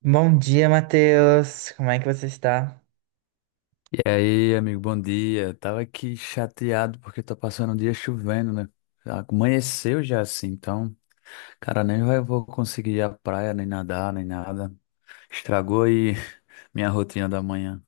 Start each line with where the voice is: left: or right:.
right: Bom dia, Matheus. Como é que você está?
left: E aí, amigo, bom dia. Tava aqui chateado porque tá passando um dia chovendo, né? Amanheceu já assim, então, cara, nem vai, vou conseguir ir à praia, nem nadar, nem nada. Estragou aí minha rotina da manhã.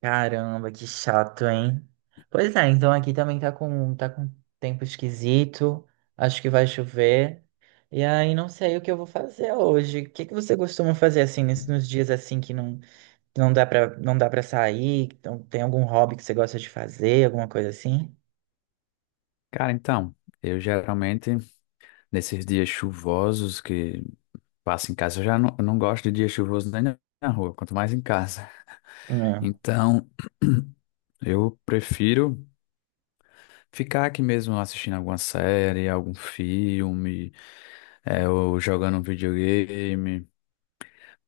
right: Caramba, que chato, hein? Pois é, então aqui também tá com tempo esquisito, acho que vai chover, e aí não sei o que eu vou fazer hoje. O que que você costuma fazer assim, nos dias assim que não dá pra, não dá para sair? Então, tem algum hobby que você gosta de fazer, alguma coisa assim?
left: Cara, então, eu geralmente, nesses dias chuvosos que passo em casa, eu não gosto de dia chuvoso nem na rua, quanto mais em casa.
right: Hum,
left: Então, eu prefiro ficar aqui mesmo assistindo alguma série, algum filme. É, eu jogando um videogame,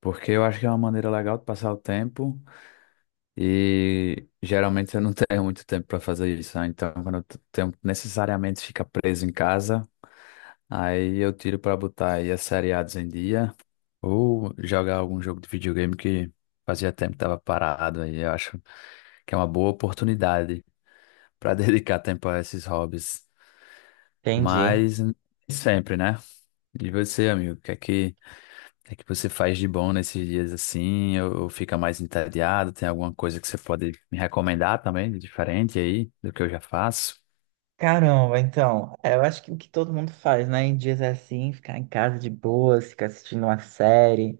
left: porque eu acho que é uma maneira legal de passar o tempo e geralmente eu não tenho muito tempo para fazer isso, né? Então quando tenho, necessariamente fica preso em casa, aí eu tiro para botar aí as seriados em dia ou jogar algum jogo de videogame que fazia tempo que estava parado aí, eu acho que é uma boa oportunidade para dedicar tempo a esses hobbies,
right: entendi.
left: mas nem sempre, né? E você, amigo, o que é que É que você faz de bom nesses dias assim, ou fica mais entediado? Tem alguma coisa que você pode me recomendar também, de diferente aí do que eu já faço?
right: Caramba, então, é, eu acho que o que todo mundo faz, né? Em dias assim, ficar em casa de boa, ficar assistindo uma série.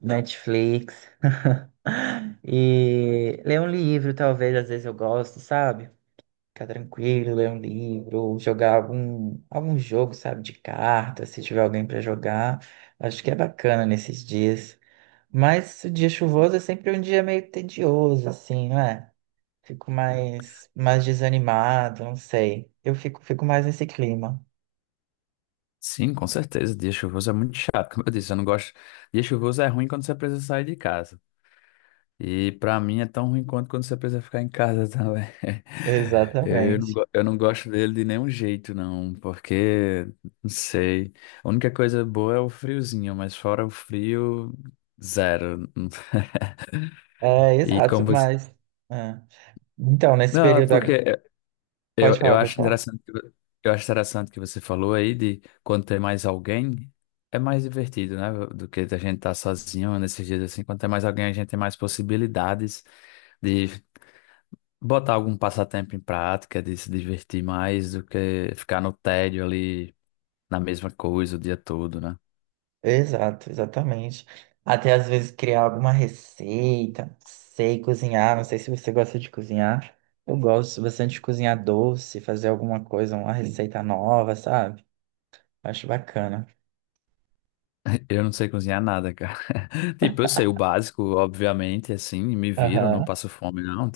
right: Netflix. E ler um livro, talvez, às vezes eu gosto, sabe? Ficar tranquilo, ler um livro, ou jogar algum jogo, sabe, de carta, se tiver alguém para jogar. Acho que é bacana nesses dias. Mas o dia chuvoso é sempre um dia meio tedioso, assim, não é? Fico mais desanimado, não sei. Eu fico mais nesse clima.
left: Sim, com certeza. Dia chuvoso é muito chato, como eu disse, eu não gosto. Dia chuvoso é ruim quando você precisa sair de casa. E pra mim é tão ruim quanto quando você precisa ficar em casa também.
right: Exatamente.
left: Eu não gosto dele de nenhum jeito, não, porque, não sei. A única coisa boa é o friozinho, mas fora o frio, zero.
right: É,
left: E
right: exato,
left: como você
right: mas. É. Então, nesse
left: Não, é
right: período.
left: porque
right: Pode
left: eu
right: falar, pode
left: acho
right: falar.
left: interessante eu acho interessante que você falou aí de quando tem mais alguém, é mais divertido, né? Do que a gente tá sozinho nesses dias assim. Quando tem mais alguém, a gente tem mais possibilidades de botar algum passatempo em prática, de se divertir mais do que ficar no tédio ali na mesma coisa o dia todo, né?
right: Exato, exatamente. Até às vezes criar alguma receita, não sei cozinhar, não sei se você gosta de cozinhar. Eu gosto bastante de cozinhar doce, fazer alguma coisa, uma receita nova, sabe? Acho bacana.
left: Eu não sei cozinhar nada, cara. Tipo, eu sei o básico, obviamente, assim, me viro, não
right: Aham,
left: passo fome, não.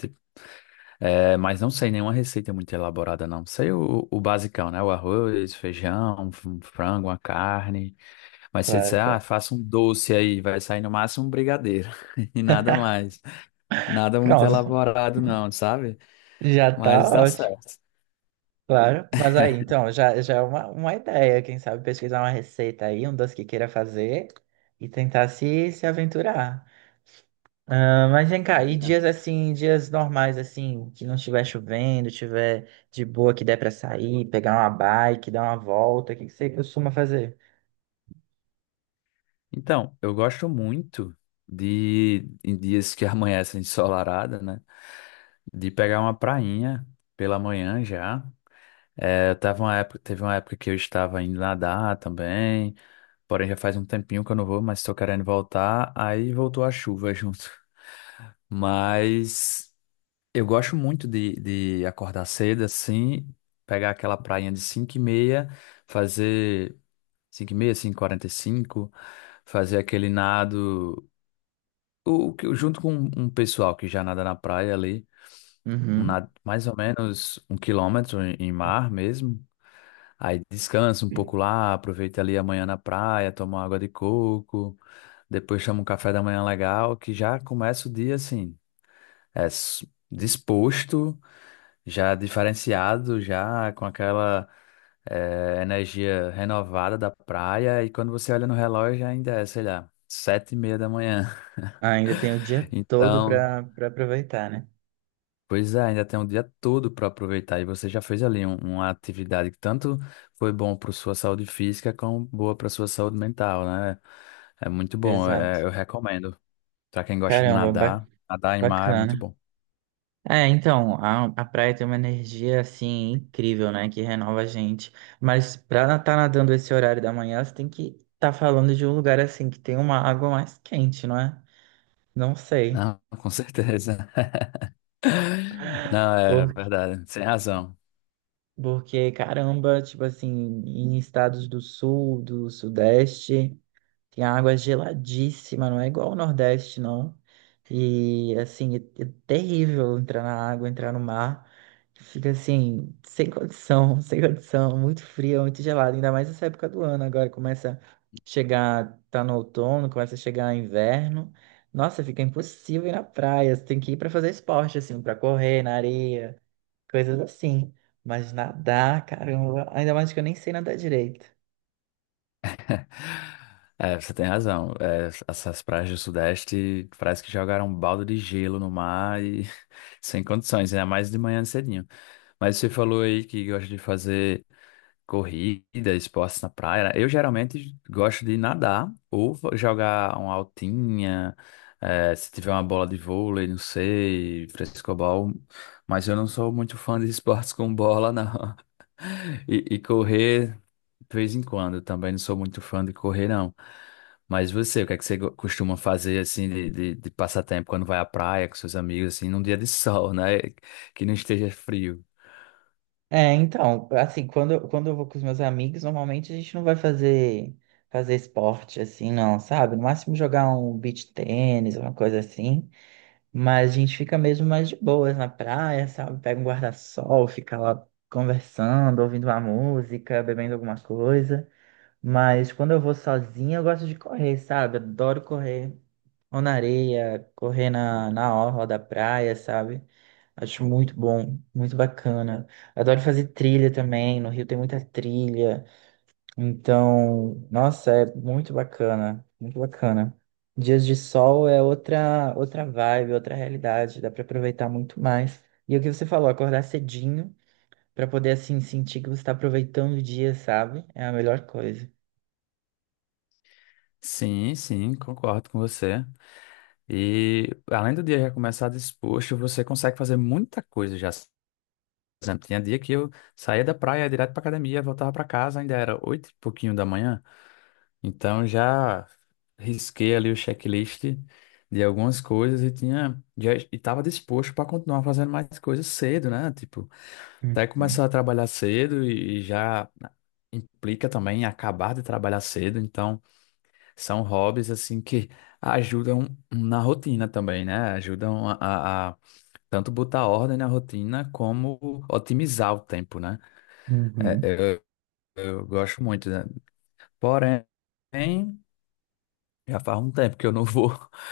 left: É, mas não sei nenhuma receita é muito elaborada, não. Sei o basicão, né? O arroz, feijão, um frango, uma carne. Mas se você
right: claro,
left: disser, ah,
right: claro.
left: faça um doce aí, vai sair no máximo um brigadeiro e nada mais. Nada muito
right: Pronto,
left: elaborado, não, sabe?
right: já tá
left: Mas dá
right: ótimo,
left: certo.
right: claro. Mas aí, então, já é uma ideia, quem sabe pesquisar uma receita aí, um doce que queira fazer e tentar se aventurar. Ah, mas vem cá, e dias assim, dias normais assim, que não estiver chovendo, estiver de boa, que der pra sair, pegar uma bike, dar uma volta, o que que você costuma fazer?
left: Então, eu gosto muito de, em dias que amanhecem ensolarada, né? De pegar uma prainha pela manhã já. É, eu tava uma época, teve uma época que eu estava indo nadar também. Porém, já faz um tempinho que eu não vou, mas tô querendo voltar. Aí voltou a chuva junto. Mas eu gosto muito de acordar cedo, assim, pegar aquela prainha de 5 e meia, fazer 5h30, 5h45 fazer aquele nado, junto com um pessoal que já nada na praia ali, um
right: Uhum.
left: nado mais ou menos 1 km em mar mesmo. Aí descansa um pouco lá, aproveita ali amanhã na praia, toma uma água de coco, depois chama um café da manhã legal, que já começa o dia assim, disposto, já diferenciado, já com aquela energia renovada da praia, e quando você olha no relógio ainda é, sei lá, 7h30 da manhã.
right: Ah, ainda tem o dia todo
left: Então,
right: pra aproveitar, né?
left: pois é, ainda tem um dia todo para aproveitar e você já fez ali uma atividade que tanto foi bom para sua saúde física como boa para sua saúde mental, né? É muito bom,
right: Exato.
left: é, eu recomendo. Para quem gosta de
right: Caramba,
left: nadar, nadar em mar é
right: bacana.
left: muito bom.
right: É, então, a praia tem uma energia assim incrível, né? Que renova a gente. Mas pra estar tá nadando esse horário da manhã, você tem que estar tá falando de um lugar assim que tem uma água mais quente, não é? Não sei.
left: Não, com certeza. Não, é verdade, sem razão.
right: Porque, caramba, tipo assim, em estados do sul, do sudeste, tem água geladíssima, não é igual ao Nordeste, não. E, assim, é terrível entrar na água, entrar no mar. Fica assim, sem condição, sem condição, muito frio, muito gelado, ainda mais nessa época do ano. Agora começa a chegar, tá no outono, começa a chegar inverno. Nossa, fica impossível ir na praia, você tem que ir para fazer esporte, assim, para correr na areia, coisas assim. Mas nadar, caramba, ainda mais que eu nem sei nadar direito.
left: É, você tem razão. É, essas praias do Sudeste parece que jogaram um balde de gelo no mar e sem condições, ainda mais de manhã cedinho. Mas você falou aí que gosta de fazer corrida, esportes na praia. Né? Eu geralmente gosto de nadar ou jogar uma altinha, se tiver uma bola de vôlei, não sei, frescobol. Mas eu não sou muito fã de esportes com bola, não. E correr, de vez em quando, também não sou muito fã de correr, não. Mas você, o que é que você go- costuma fazer, assim, de passatempo quando vai à praia com seus amigos, assim, num dia de sol, né? Que não esteja frio.
right: É, então, assim, quando eu vou com os meus amigos, normalmente a gente não vai fazer esporte assim, não, sabe? No máximo jogar um beach tênis, uma coisa assim. Mas a gente fica mesmo mais de boas na praia, sabe? Pega um guarda-sol, fica lá conversando, ouvindo uma música, bebendo alguma coisa. Mas quando eu vou sozinha, eu gosto de correr, sabe? Adoro correr, ou na areia, correr na, na orla da praia, sabe? Acho muito bom, muito bacana. Adoro fazer trilha também, no Rio tem muita trilha. Então, nossa, é muito bacana, muito bacana. Dias de sol é outra vibe, outra realidade, dá para aproveitar muito mais. E é o que você falou, acordar cedinho para poder assim sentir que você está aproveitando o dia, sabe? É a melhor coisa.
left: Sim, sim, concordo com você. E além do dia já começar disposto, você consegue fazer muita coisa já. Por exemplo, tinha dia que eu saía da praia ia direto para academia, voltava para casa, ainda era oito e pouquinho da manhã. Então já risquei ali o checklist de algumas coisas e tinha já estava disposto para continuar fazendo mais coisas cedo, né? Tipo, até
right: Uhum.
left: começar a trabalhar cedo e já né, implica também em acabar de trabalhar cedo. Então são hobbies assim que ajudam na rotina também, né? Ajudam a tanto botar ordem na rotina como otimizar o tempo, né?
right: Uhum.
left: Eu gosto muito, né? Porém, já faz um tempo que eu não vou,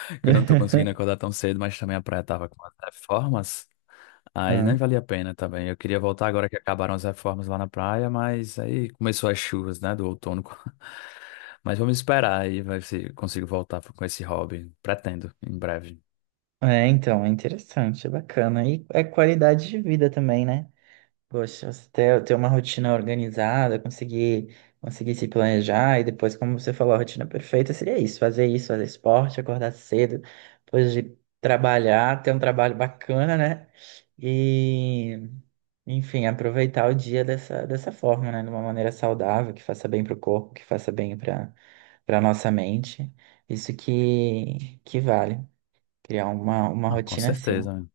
left: que eu não tô conseguindo acordar tão cedo, mas também a praia tava com as reformas, aí
right: Ah.
left: nem valia a pena também. Eu queria voltar agora que acabaram as reformas lá na praia, mas aí começou as chuvas, né, do outono. Mas vamos esperar aí, vai se consigo voltar com esse hobby. Pretendo, em breve.
right: É, então, é interessante, é bacana. E é qualidade de vida também, né? Poxa, você ter uma rotina organizada, conseguir se planejar e depois, como você falou, a rotina perfeita seria isso, fazer esporte, acordar cedo, depois de trabalhar, ter um trabalho bacana, né? E, enfim, aproveitar o dia dessa forma, né? De uma maneira saudável, que faça bem para o corpo, que faça bem para nossa mente. Isso que vale. Criar uma
left: Não, com
right: rotina assim.
left: certeza. Né?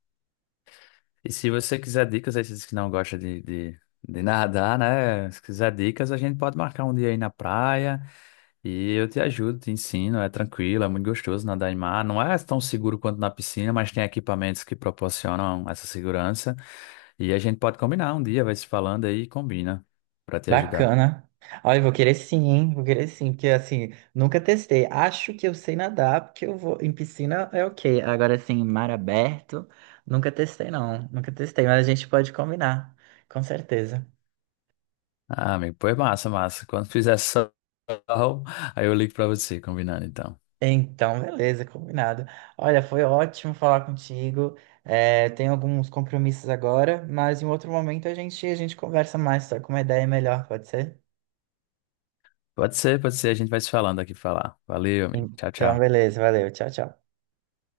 left: E se você quiser dicas, aí você disse que não gosta de nadar, né? Se quiser dicas, a gente pode marcar um dia aí na praia e eu te ajudo, te ensino. É tranquilo, é muito gostoso nadar em mar. Não é tão seguro quanto na piscina, mas tem equipamentos que proporcionam essa segurança. E a gente pode combinar um dia, vai se falando aí e combina pra te ajudar.
right: Bacana. Olha, eu vou querer sim, hein? Vou querer sim, porque assim, nunca testei. Acho que eu sei nadar, porque eu vou. Em piscina é ok. Agora, assim, mar aberto, nunca testei, não. Nunca testei, mas a gente pode combinar, com certeza.
left: Ah, amigo, pois massa, massa. Quando fizer sol, aí eu ligo pra você, combinando então.
right: Então, beleza, combinado. Olha, foi ótimo falar contigo. É, tenho alguns compromissos agora, mas em outro momento a gente conversa mais, só com uma ideia melhor, pode ser?
left: Pode ser, pode ser. A gente vai se falando aqui pra falar. Valeu, amigo. Tchau,
right: Então,
left: tchau.
right: beleza, valeu. Tchau, tchau.